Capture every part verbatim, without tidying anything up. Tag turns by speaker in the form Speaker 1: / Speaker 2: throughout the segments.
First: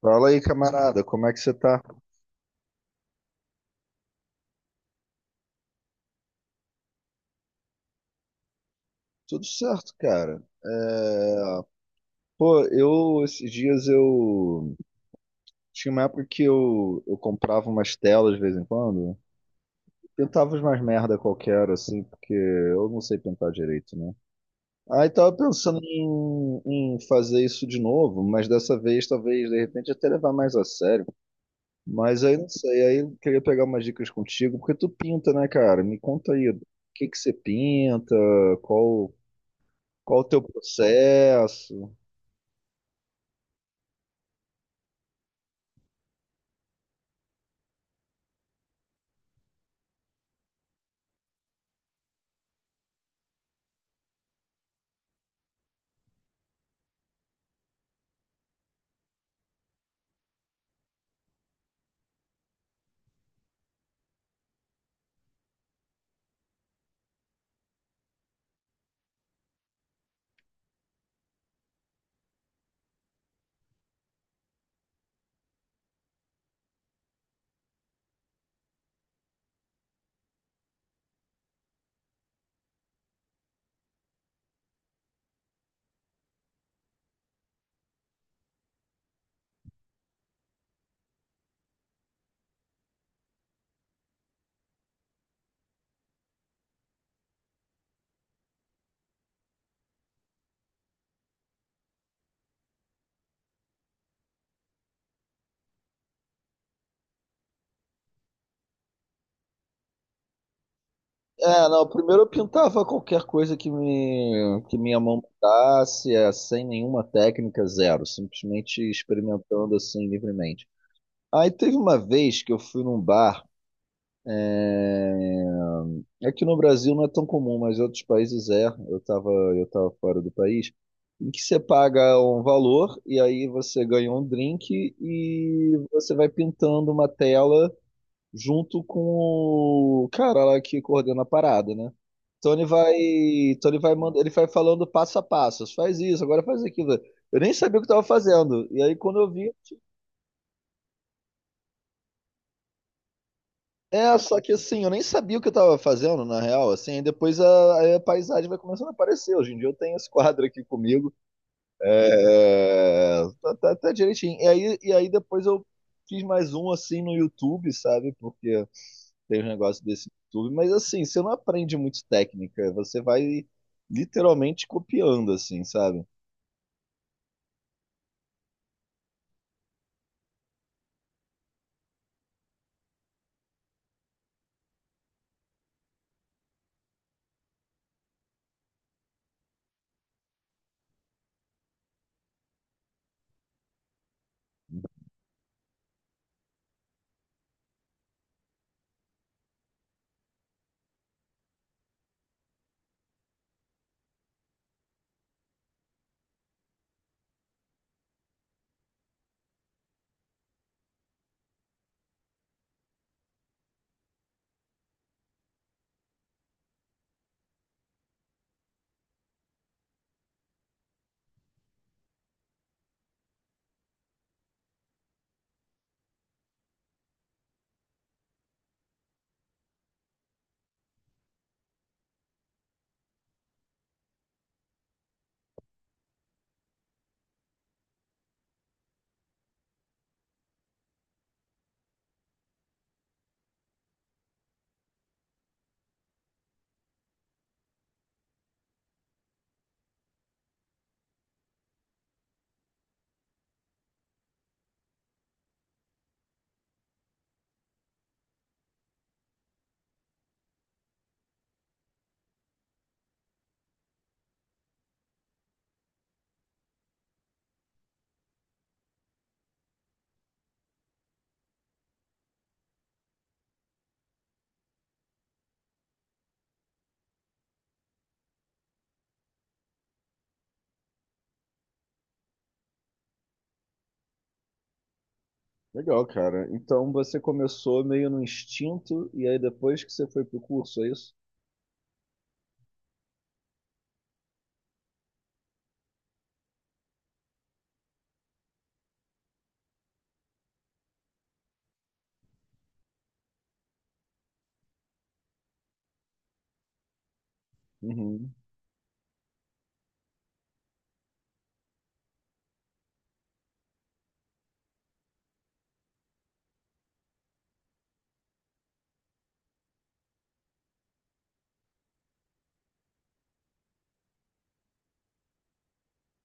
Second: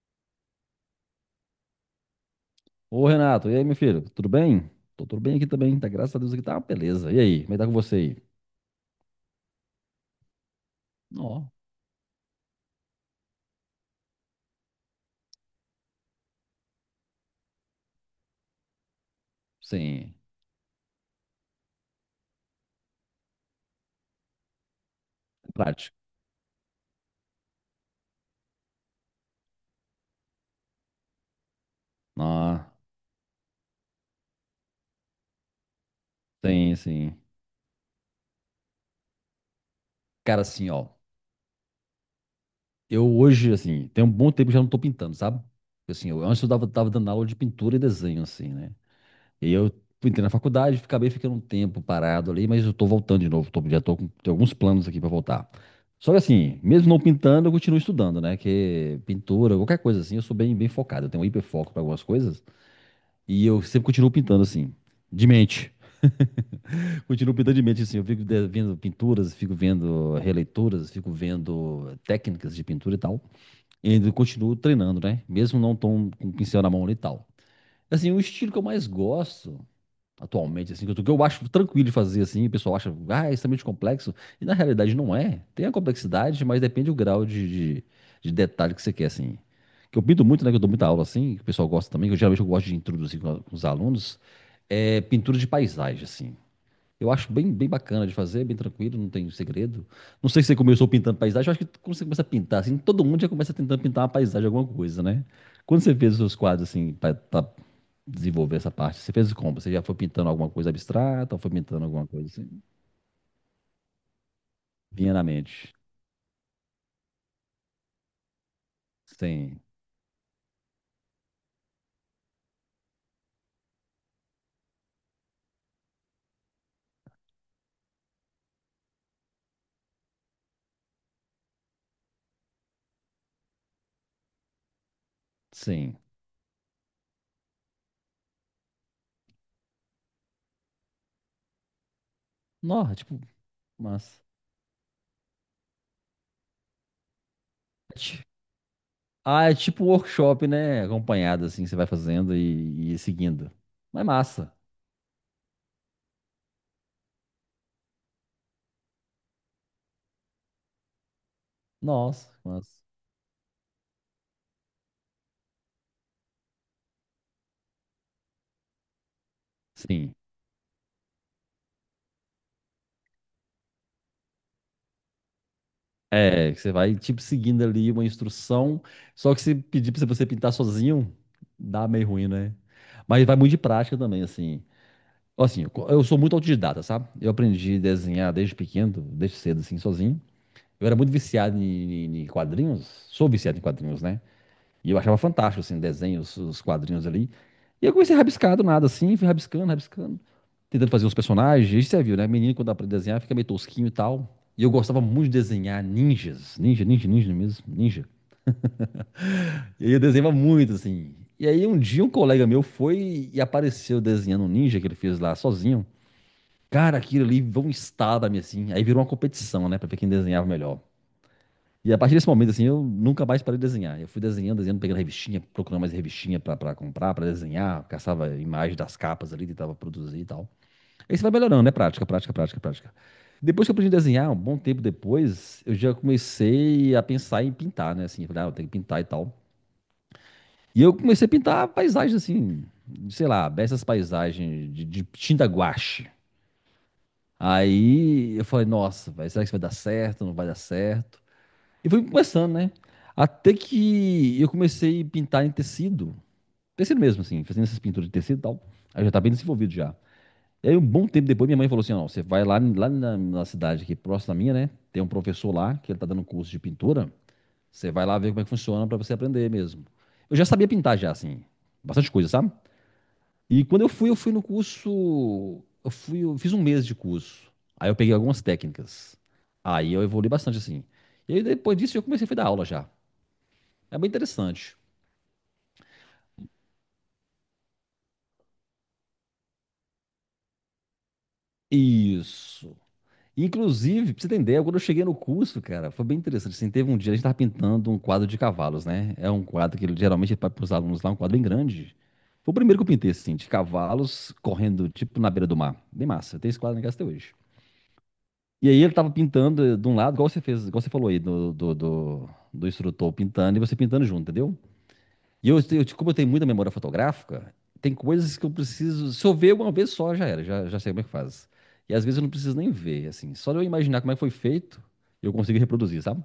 Speaker 1: Fala aí, camarada, como é que você tá?
Speaker 2: Ô, Renato, e aí, meu filho? Tudo bem? Tô tudo bem aqui também, tá? Graças a Deus aqui tá uma beleza. E aí, como é que tá com você aí?
Speaker 1: Tudo certo, cara.
Speaker 2: Ó,
Speaker 1: É, Pô, eu esses dias eu tinha uma época que eu, eu comprava umas telas de vez em quando,
Speaker 2: sim,
Speaker 1: pintava umas merda qualquer assim, porque eu não sei pintar direito, né? Aí tava pensando
Speaker 2: prático.
Speaker 1: em, em fazer isso de novo, mas dessa vez talvez de repente até levar mais a sério. Mas aí não
Speaker 2: Ah,
Speaker 1: sei, aí eu queria pegar umas dicas contigo, porque tu pinta, né, cara? Me conta aí, o
Speaker 2: tem,
Speaker 1: que
Speaker 2: sim.
Speaker 1: que você pinta? Qual Qual o teu
Speaker 2: Cara, assim, ó,
Speaker 1: processo?
Speaker 2: eu hoje, assim, tem um bom tempo que já não tô pintando, sabe? Assim, eu antes eu tava, tava dando aula de pintura e desenho, assim, né? E eu entrei na faculdade, acabei ficando um tempo parado ali, mas eu tô voltando de novo, tô, já tô com tenho alguns planos aqui pra voltar. Só que assim, mesmo não pintando, eu continuo estudando, né? Que pintura, qualquer coisa assim, eu sou bem, bem focado, eu tenho um hiperfoco pra algumas coisas. E eu sempre continuo pintando assim, de mente. Continuo pintando de mente assim. Eu fico de- vendo pinturas, fico vendo releituras, fico vendo técnicas de pintura e tal. E ainda continuo treinando, né? Mesmo não tão com o pincel na mão ali e tal. Assim, o estilo que eu mais gosto atualmente, assim, que eu, tô- que eu acho tranquilo de fazer, assim, o pessoal acha, ah, é extremamente complexo, e na realidade não é. Tem a complexidade, mas depende do grau de, de, de detalhe que você quer, assim. Que eu pinto muito, né, que eu dou muita aula, assim, que o pessoal gosta também, que eu, geralmente eu gosto de introduzir com, a- com os alunos, é pintura de paisagem, assim. Eu acho bem, bem bacana de fazer, bem tranquilo, não tem segredo. Não sei se você começou pintando paisagem, eu acho que quando você começa a pintar, assim, todo mundo já começa tentando pintar uma paisagem, alguma coisa, né? Quando você fez os seus quadros, assim, para desenvolver essa parte? Você fez como? Você já foi pintando alguma coisa abstrata ou foi
Speaker 1: É,
Speaker 2: pintando
Speaker 1: não,
Speaker 2: alguma
Speaker 1: primeiro eu
Speaker 2: coisa assim?
Speaker 1: pintava qualquer coisa que me que minha
Speaker 2: Vinha
Speaker 1: mão
Speaker 2: na mente.
Speaker 1: mandasse, é, sem nenhuma técnica, zero, simplesmente
Speaker 2: Sim,
Speaker 1: experimentando assim livremente. Aí teve uma vez que eu fui num bar, aqui no Brasil não é tão comum, mas em outros países é. Eu tava, eu tava fora do país, em que você paga um valor e aí você ganha um drink e
Speaker 2: sim.
Speaker 1: você vai pintando uma tela junto com o cara lá que coordena a parada, né? Tony vai,
Speaker 2: Nossa, tipo,
Speaker 1: Tony vai manda-
Speaker 2: mas.
Speaker 1: ele vai falando passo a passo, faz isso, agora faz aquilo. Eu nem sabia o que eu tava fazendo. E aí quando eu vi,
Speaker 2: Ah, é tipo um workshop, né? Acompanhado, assim, que você vai fazendo e, e seguindo. Mas é
Speaker 1: é, só que
Speaker 2: massa.
Speaker 1: assim, eu nem sabia o que eu tava fazendo, na real, assim, aí depois a, aí a paisagem vai começando a aparecer. Hoje em dia eu tenho esse quadro aqui comigo.
Speaker 2: Nossa, massa.
Speaker 1: É, tá, tá- tá direitinho. E aí, e aí depois eu fiz mais um assim no YouTube, sabe? Porque tem um negócio desse
Speaker 2: Sim.
Speaker 1: no YouTube, mas assim, você não aprende muito técnica, você vai literalmente copiando, assim, sabe?
Speaker 2: É, que você vai, tipo, seguindo ali uma instrução. Só que se pedir pra você pintar sozinho, dá meio ruim, né? Mas vai muito de prática também, assim. Assim, eu co- eu sou muito autodidata, sabe? Eu aprendi a desenhar desde pequeno, desde cedo, assim, sozinho. Eu era muito viciado em, em- em quadrinhos, sou viciado em quadrinhos, né? E eu achava fantástico, assim, desenhos, os os quadrinhos ali. E eu comecei a rabiscar do nada, assim, fui rabiscando, rabiscando, tentando fazer os personagens. E você viu, né? Menino, quando aprende a desenhar, fica meio tosquinho e tal. E eu gostava muito de desenhar ninjas, ninja, ninja, ninja mesmo, ninja. E aí eu desenhava muito, assim. E aí um dia um colega meu foi e apareceu desenhando um ninja que ele fez lá sozinho. Cara, aquilo ali virou um estado assim. Aí virou uma competição, né? Pra ver quem desenhava melhor. E a partir desse momento, assim, eu nunca mais parei de desenhar. Eu fui desenhando, desenhando, pegando revistinha, procurando mais revistinha pra, pra comprar, pra desenhar. Caçava imagens das capas ali, tentava produzir e tal. Aí você vai melhorando, né? Prática, prática, prática, prática. Depois que eu aprendi a desenhar, um bom tempo depois, eu já comecei a pensar em pintar, né? Assim, eu falei, ah, eu tenho que pintar e tal. E eu comecei a pintar paisagens assim, sei lá, essas paisagens de, de tinta guache. Aí eu falei, nossa, velho, será que isso vai dar certo? Não vai dar certo? E fui começando, né? Até que eu comecei a pintar em tecido. Tecido mesmo, assim, fazendo essas pinturas de tecido e tal. Aí já tá bem desenvolvido já. E aí, um bom tempo depois, minha mãe falou assim: não, você vai lá, lá na, na cidade aqui próxima da minha, né? Tem um professor lá que ele tá dando um curso de pintura. Você vai lá ver como é que funciona pra você aprender mesmo. Eu já sabia pintar já, assim, bastante coisa, sabe? E quando eu fui, eu fui no curso. Eu fui, eu fiz um mês de curso. Aí eu peguei algumas técnicas. Aí eu evolui bastante assim. E aí depois disso eu comecei a dar aula já. É bem interessante.
Speaker 1: Legal, cara. Então você começou meio no instinto e aí depois que você foi pro curso, é isso?
Speaker 2: Isso. Inclusive, pra você entender, quando eu cheguei no curso, cara, foi bem interessante. Assim, teve um dia, a gente tava pintando um quadro de cavalos, né? É um quadro que ele geralmente para os alunos lá, um quadro bem grande. Foi o primeiro que eu pintei, assim, de cavalos correndo, tipo, na beira do mar. Bem massa. Tem esse quadro na casa até hoje.
Speaker 1: Uhum.
Speaker 2: E aí ele tava pintando eh, de um lado, igual você fez, igual você falou aí do, do, do, do instrutor pintando e você pintando junto, entendeu? E eu, eu, como eu tenho muita memória fotográfica, tem coisas que eu preciso. Se eu ver uma vez só, já era, já, já sei como é que faz. E às vezes eu não preciso nem ver, assim, só de eu imaginar como é que foi feito, eu consigo reproduzir, sabe?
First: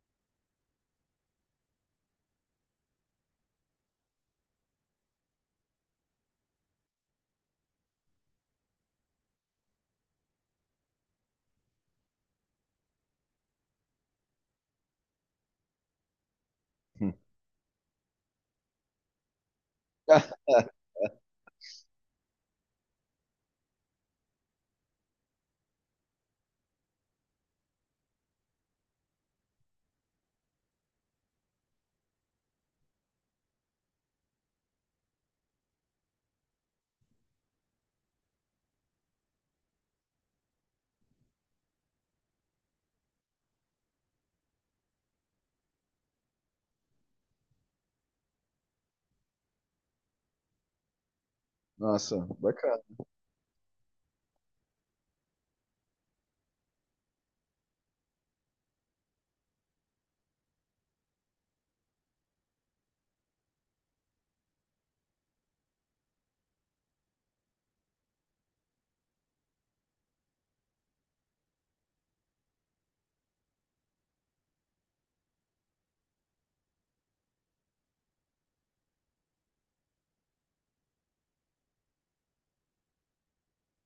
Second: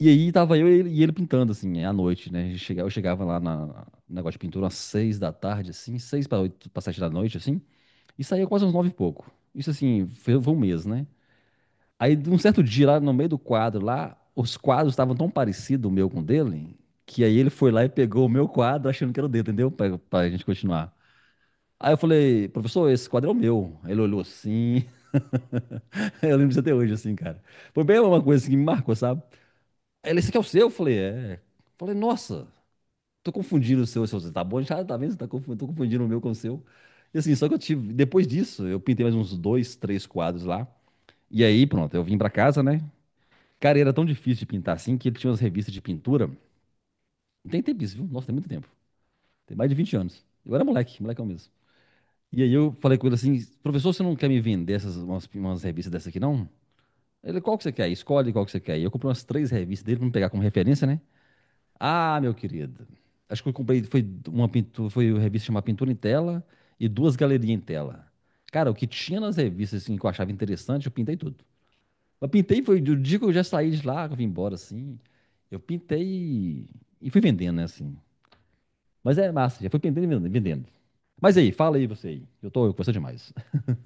Speaker 2: E aí tava eu e ele, e ele pintando, assim, é, à noite, né? A gente chega- Eu chegava lá na, no negócio de pintura às seis da tarde, assim, seis para oito, para sete da noite, assim, e saía quase às nove e pouco. Isso, assim, foi, foi um mês, né? Aí, de um certo dia, lá no meio do quadro, lá, os quadros estavam tão parecidos, o meu com o dele, que aí ele foi lá e pegou o meu quadro, achando que era o dele, entendeu? Pra, pra gente continuar. Aí eu falei, professor, esse quadro é o meu. Ele olhou assim, eu lembro disso até hoje, assim, cara. Foi bem uma coisa assim, que me marcou, sabe? Aí ele, esse aqui é o seu? Eu falei, é. Falei, nossa, tô confundindo o seu, o seu. Tá bom, já tá vendo? Você tá confundindo, tô confundindo o meu com o seu. E assim, só que eu tive, depois disso, eu pintei mais uns dois, três quadros lá. E aí, pronto, eu vim pra casa, né? Cara, era tão difícil de pintar assim que ele tinha umas revistas de pintura. Tem tempo isso, viu? Nossa, tem muito tempo. Tem mais de vinte anos. Eu era moleque, molecão mesmo.
Speaker 1: Nossa,
Speaker 2: E aí eu
Speaker 1: bacana.
Speaker 2: falei com ele assim, professor, você não quer me vender essas, umas, umas revistas dessa aqui, não? Ele, qual que você quer? Escolhe qual que você quer. E eu comprei umas três revistas dele pra me pegar como referência, né? Ah, meu querido. Acho que eu comprei, foi uma pintura, foi uma revista chamada Pintura em Tela e duas galerias em tela. Cara, o que tinha nas revistas assim, que eu achava interessante, eu pintei tudo. Eu pintei, foi do dia que eu já saí de lá, que eu vim embora, assim. Eu pintei e, e fui vendendo, né, assim. Mas é massa, já fui pintando e vendendo. vendendo. Mas aí, fala aí você aí. Eu tô conversando demais.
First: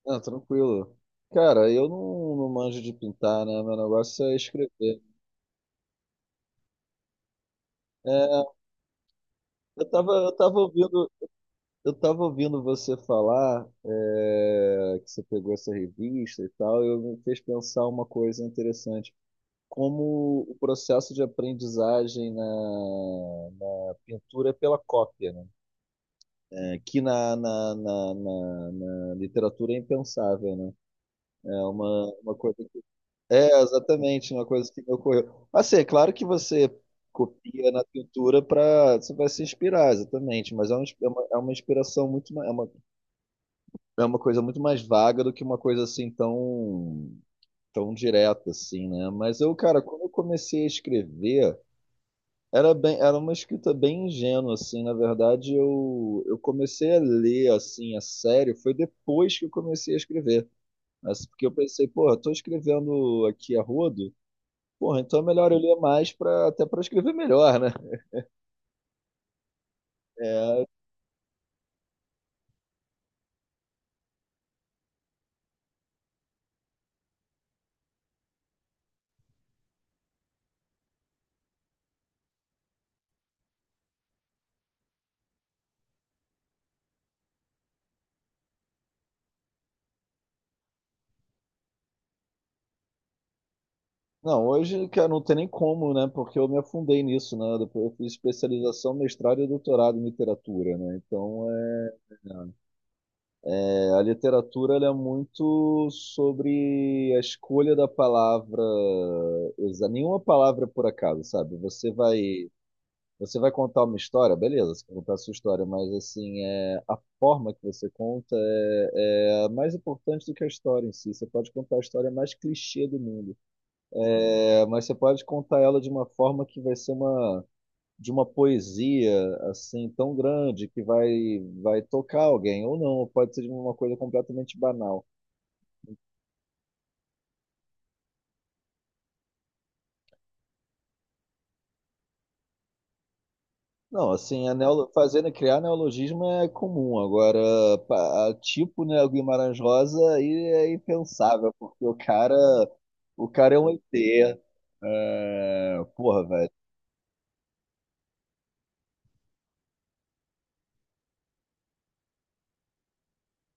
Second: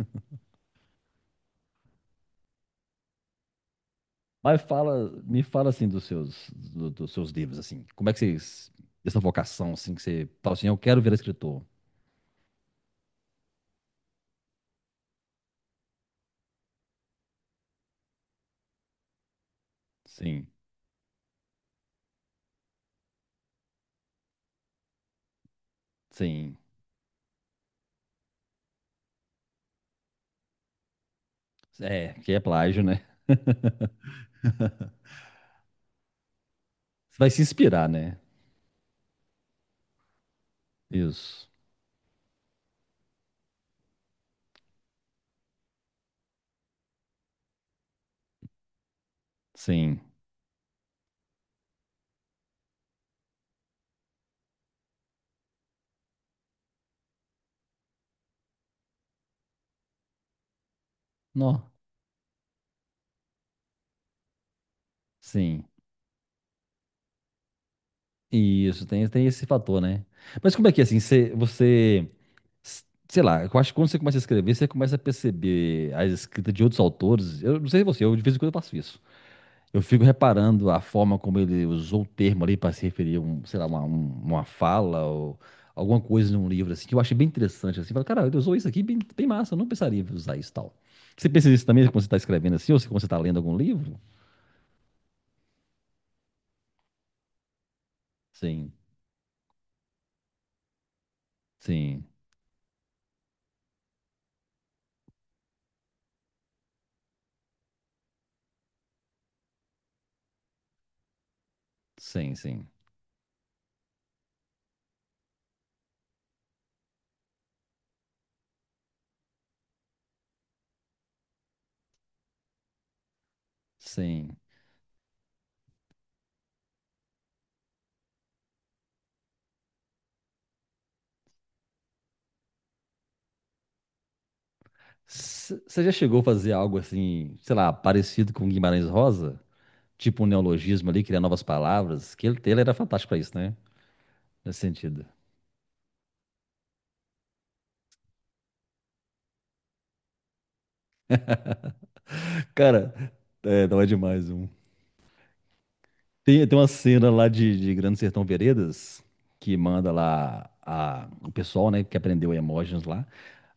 Speaker 1: Não, tranquilo. Cara, eu não, não manjo de pintar, né? Meu negócio é
Speaker 2: Mas
Speaker 1: escrever.
Speaker 2: fala, me fala assim dos seus, do- dos seus livros, assim. Como é que
Speaker 1: É,
Speaker 2: vocês. Essa vocação,
Speaker 1: eu
Speaker 2: assim, que
Speaker 1: tava,
Speaker 2: você
Speaker 1: eu
Speaker 2: fala
Speaker 1: tava
Speaker 2: assim, eu quero
Speaker 1: ouvindo
Speaker 2: virar escritor.
Speaker 1: Eu estava ouvindo você falar é, que você pegou essa revista e tal, e eu me fez pensar uma coisa interessante. Como
Speaker 2: Sim,
Speaker 1: o processo de aprendizagem na, na pintura é pela cópia, né?
Speaker 2: sim.
Speaker 1: É, que na, na, na, na- na literatura é impensável, né? É uma,
Speaker 2: É, que
Speaker 1: uma
Speaker 2: é
Speaker 1: coisa que...
Speaker 2: plágio, né?
Speaker 1: É, exatamente, uma coisa que me ocorreu. Assim, é claro que você
Speaker 2: Você vai se
Speaker 1: copia na
Speaker 2: inspirar, né?
Speaker 1: pintura para... Você vai se inspirar, exatamente, mas é uma, é uma, é
Speaker 2: Isso.
Speaker 1: uma inspiração muito... ma- É uma, é uma coisa muito mais vaga do que uma coisa assim tão tão direta assim, né? Mas eu, cara,
Speaker 2: Sim.
Speaker 1: quando eu comecei a escrever, era bem, era uma escrita bem ingênua assim, na verdade, eu eu comecei a ler assim a sério foi depois que eu comecei a escrever. Mas porque eu
Speaker 2: Não.
Speaker 1: pensei, porra, tô escrevendo aqui a rodo, porra, então é melhor eu
Speaker 2: Sim.
Speaker 1: ler mais para até para escrever melhor, né?
Speaker 2: Isso, tem, tem esse fator, né? Mas
Speaker 1: É,
Speaker 2: como é que assim, você, você, s- sei lá, eu acho que quando você começa a escrever, você começa a perceber as escritas de outros autores. Eu não sei você, eu de vez em quando eu faço isso. Eu fico reparando a forma como ele usou o termo ali para se referir a um, sei lá, uma, um- uma fala ou alguma coisa num livro assim, que eu achei bem interessante assim. Falo, cara, ele usou isso aqui bem, bem massa, eu não pensaria em usar isso e tal. Você pensa nisso também quando você está escrevendo assim, ou se- quando você está lendo algum livro?
Speaker 1: Não, hoje, cara, não tem nem como, né? Porque eu me afundei nisso, né? Depois eu fiz
Speaker 2: Sim,
Speaker 1: especialização, mestrado e doutorado em literatura, né? Então, é,
Speaker 2: sim,
Speaker 1: é, a literatura ela é muito sobre a escolha da palavra, exa- nenhuma palavra é por acaso, sabe? Você
Speaker 2: sim,
Speaker 1: vai,
Speaker 2: sim,
Speaker 1: você vai contar uma história, beleza, você vai contar a sua história, mas assim, é, a forma que você conta é, é a mais importante do que a história em si. Você pode contar a história mais clichê do mundo.
Speaker 2: sim.
Speaker 1: É, mas você pode contar ela de uma forma que vai ser uma de uma poesia assim tão grande que vai vai tocar alguém ou não, pode ser de uma coisa completamente banal.
Speaker 2: Você já chegou a fazer algo assim, sei lá, parecido com Guimarães Rosa? Tipo um neologismo ali, criar novas palavras? Que ele, ele era fantástico pra isso, né?
Speaker 1: Não, assim, a
Speaker 2: Nesse
Speaker 1: neolo-
Speaker 2: sentido.
Speaker 1: fazendo criar neologismo é comum. Agora, pa- a tipo, né, o Guimarães Rosa aí é impensável, porque o cara
Speaker 2: Cara,
Speaker 1: o cara é
Speaker 2: é,
Speaker 1: um
Speaker 2: não é demais
Speaker 1: E T.
Speaker 2: um.
Speaker 1: É, porra,
Speaker 2: Tem,
Speaker 1: velho.
Speaker 2: tem uma cena lá de, de Grande Sertão Veredas, que manda lá a- o pessoal, né, que aprendeu emojis lá.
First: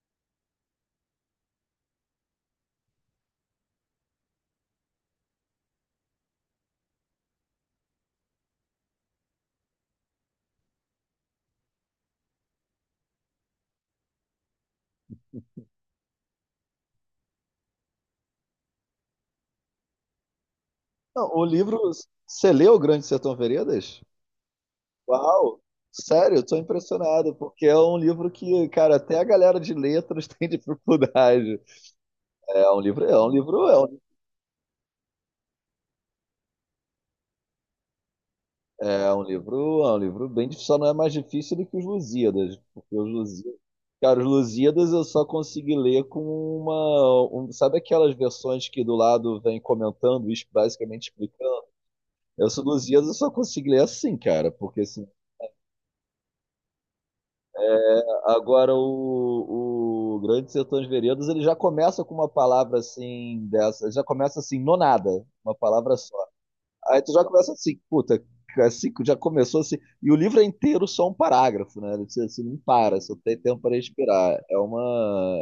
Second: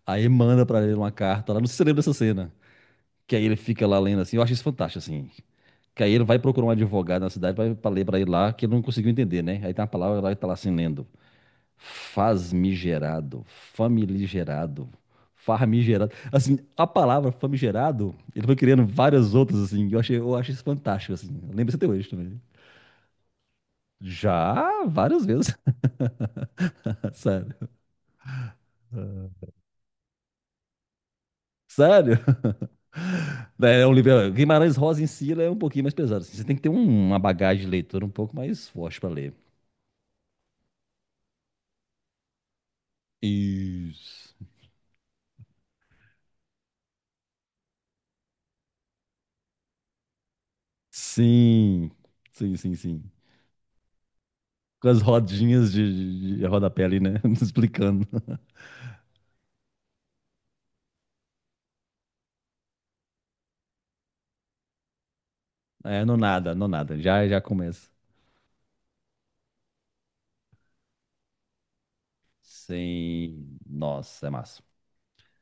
Speaker 2: Aí manda pra ele uma carta lá, não se lembra dessa cena. Que aí ele fica lá lendo assim, eu acho isso fantástico, assim. Que aí ele vai procurar um advogado na cidade pra, pra ler pra ele lá, que ele não conseguiu entender, né? Aí tem uma palavra lá que tá lá assim lendo. Fasmigerado, familigerado, farmigerado. Assim, a palavra famigerado, ele foi criando várias outras, assim. Eu achei, eu achei isso fantástico,
Speaker 1: Não,
Speaker 2: assim.
Speaker 1: o
Speaker 2: Eu lembro isso
Speaker 1: livro,
Speaker 2: até hoje também.
Speaker 1: você leu O Grande Sertão Veredas?
Speaker 2: Já várias vezes,
Speaker 1: Uau! Sério, eu tô impressionado, porque
Speaker 2: sério.
Speaker 1: é um livro que, cara, até a galera de letras tem dificuldade.
Speaker 2: Sério?
Speaker 1: É um livro, é um livro, é
Speaker 2: É um
Speaker 1: um,
Speaker 2: livro. É, Guimarães Rosa em si, ele é um pouquinho mais pesado, assim. Você tem que ter um- uma bagagem de leitura um pouco mais forte para
Speaker 1: é um
Speaker 2: ler.
Speaker 1: livro, é um livro bem difícil, só não é mais difícil do que os Lusíadas, porque os Lusíadas, cara, os
Speaker 2: Isso.
Speaker 1: Lusíadas eu só consegui ler com uma, um- sabe aquelas versões que do lado vem comentando, isso basicamente explicando.
Speaker 2: Sim,
Speaker 1: Eu
Speaker 2: sim,
Speaker 1: sou
Speaker 2: sim,
Speaker 1: Lusíadas,
Speaker 2: sim.
Speaker 1: eu só consegui ler assim, cara, porque
Speaker 2: Com as rodinhas de, de, de rodapé ali, né? Explicando.
Speaker 1: Agora, o, o Grande Sertão de Veredas, ele já começa com uma palavra assim, dessa, já começa assim, no nada, uma palavra
Speaker 2: É,
Speaker 1: só.
Speaker 2: no nada, no nada.
Speaker 1: Aí tu já
Speaker 2: Já, já
Speaker 1: começa assim,
Speaker 2: começa.
Speaker 1: puta, é assim, já começou assim, e o livro é inteiro só um parágrafo, né? Você, você não para, só tem
Speaker 2: Sem.
Speaker 1: tempo para
Speaker 2: Nossa, é
Speaker 1: respirar. É
Speaker 2: massa.
Speaker 1: uma,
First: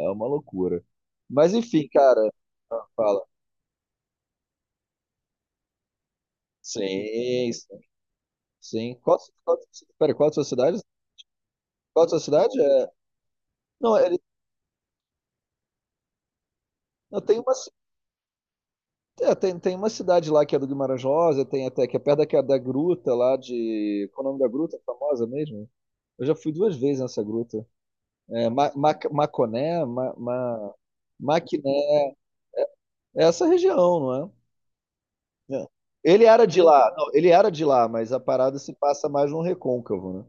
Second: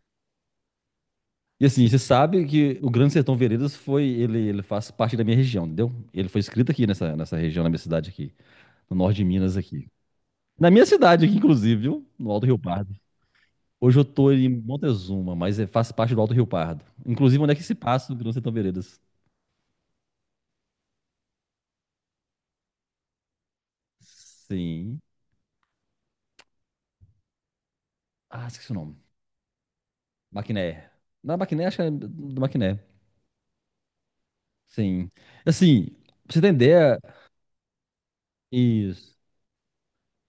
Speaker 1: é uma loucura. Mas
Speaker 2: E
Speaker 1: enfim,
Speaker 2: assim, você
Speaker 1: cara,
Speaker 2: sabe que o Grande
Speaker 1: fala.
Speaker 2: Sertão Veredas foi. Ele, ele faz parte da minha região, entendeu? Ele foi escrito aqui nessa, nessa
Speaker 1: Sim,
Speaker 2: região, na
Speaker 1: sim.
Speaker 2: minha cidade aqui.
Speaker 1: Sim.
Speaker 2: No norte
Speaker 1: Qual,
Speaker 2: de Minas
Speaker 1: qual,
Speaker 2: aqui.
Speaker 1: pera, qual a sua
Speaker 2: Na
Speaker 1: cidade?
Speaker 2: minha cidade aqui, inclusive,
Speaker 1: Qual
Speaker 2: viu?
Speaker 1: a sua
Speaker 2: No Alto Rio
Speaker 1: cidade? É,
Speaker 2: Pardo.
Speaker 1: não,
Speaker 2: Hoje eu
Speaker 1: ele,
Speaker 2: tô em Montezuma, mas é- faz parte do Alto Rio Pardo.
Speaker 1: não, tem
Speaker 2: Inclusive, onde
Speaker 1: uma
Speaker 2: é que se passa o Grande Sertão Veredas?
Speaker 1: É, tem, tem uma cidade lá que é do Guimarães Rosa, tem até que é perto da, da gruta lá de. Qual é o nome da gruta?
Speaker 2: Sim.
Speaker 1: Famosa mesmo? Eu já fui duas vezes nessa gruta.
Speaker 2: Ah,
Speaker 1: É,
Speaker 2: esqueci
Speaker 1: Ma,
Speaker 2: o nome.
Speaker 1: Ma, Maconé, Ma, Ma,
Speaker 2: Maquiné. Na Maquiné, acho que é
Speaker 1: Maquiné.
Speaker 2: do Maquiné.
Speaker 1: É essa região, não
Speaker 2: Sim.
Speaker 1: é? É.
Speaker 2: Assim,
Speaker 1: Ele
Speaker 2: pra você
Speaker 1: era de lá,
Speaker 2: entender,
Speaker 1: não, ele era de lá, mas a parada se passa
Speaker 2: isso.
Speaker 1: mais no Recôncavo, né?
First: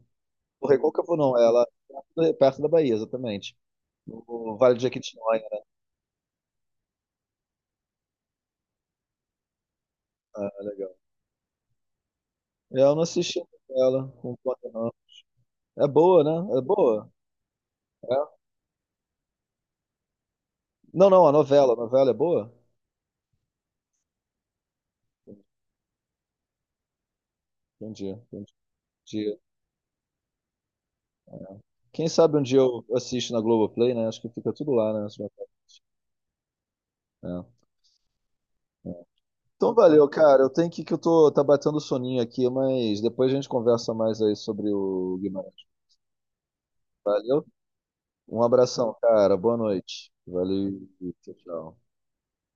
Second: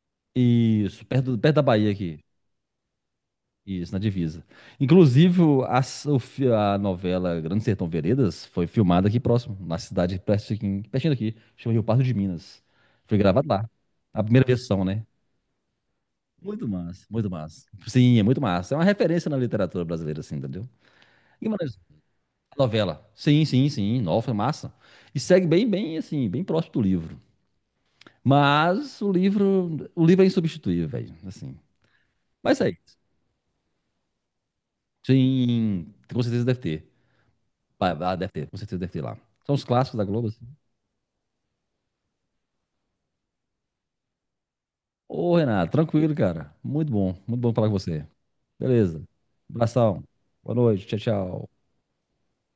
Speaker 1: O
Speaker 2: Isso,
Speaker 1: Recôncavo não,
Speaker 2: perto, perto da
Speaker 1: ela
Speaker 2: Bahia aqui.
Speaker 1: é perto da Bahia, exatamente.
Speaker 2: Isso, na divisa.
Speaker 1: No Vale de Jequitinhonha,
Speaker 2: Inclusive, o- a, s- o fi- a novela Grande Sertão Veredas foi filmada aqui próximo, na cidade
Speaker 1: ah,
Speaker 2: perto aqui-
Speaker 1: legal.
Speaker 2: pertinho daqui, chama Rio Pardo de Minas.
Speaker 1: Eu não
Speaker 2: Foi
Speaker 1: assisti
Speaker 2: gravado lá.
Speaker 1: ela,
Speaker 2: A
Speaker 1: com
Speaker 2: primeira
Speaker 1: conta
Speaker 2: versão,
Speaker 1: não.
Speaker 2: né?
Speaker 1: É boa, né? É
Speaker 2: Muito massa,
Speaker 1: boa.
Speaker 2: muito massa. Sim, é muito massa. É uma referência na literatura brasileira, assim, entendeu?
Speaker 1: Não, não, a novela. A
Speaker 2: Guimarães,
Speaker 1: novela é boa?
Speaker 2: a novela. Sim, sim, sim. Nova, massa. E segue bem, bem, assim, bem próximo do livro.
Speaker 1: Entendi, entendi.
Speaker 2: Mas o
Speaker 1: Entendi.
Speaker 2: livro, o livro é insubstituível, velho. Assim.
Speaker 1: Quem sabe um dia
Speaker 2: Mas é
Speaker 1: eu
Speaker 2: isso.
Speaker 1: assisto na Globoplay, né? Acho que fica tudo lá, né?
Speaker 2: Sim, com certeza deve ter.
Speaker 1: É.
Speaker 2: Pa- Ah, deve ter, com certeza deve ter lá. São os
Speaker 1: Então
Speaker 2: clássicos da
Speaker 1: valeu,
Speaker 2: Globo,
Speaker 1: cara.
Speaker 2: assim.
Speaker 1: Eu tenho que que eu tô tá batendo soninho aqui, mas depois a gente conversa mais aí sobre o
Speaker 2: Ô,
Speaker 1: Guimarães.
Speaker 2: Renato, tranquilo, cara. Muito bom, muito bom falar com você.
Speaker 1: Um abração,
Speaker 2: Beleza.
Speaker 1: cara. Boa
Speaker 2: Abração.
Speaker 1: noite.
Speaker 2: Boa noite.
Speaker 1: Valeu.
Speaker 2: Tchau,
Speaker 1: Tchau,
Speaker 2: tchau.
Speaker 1: tchau.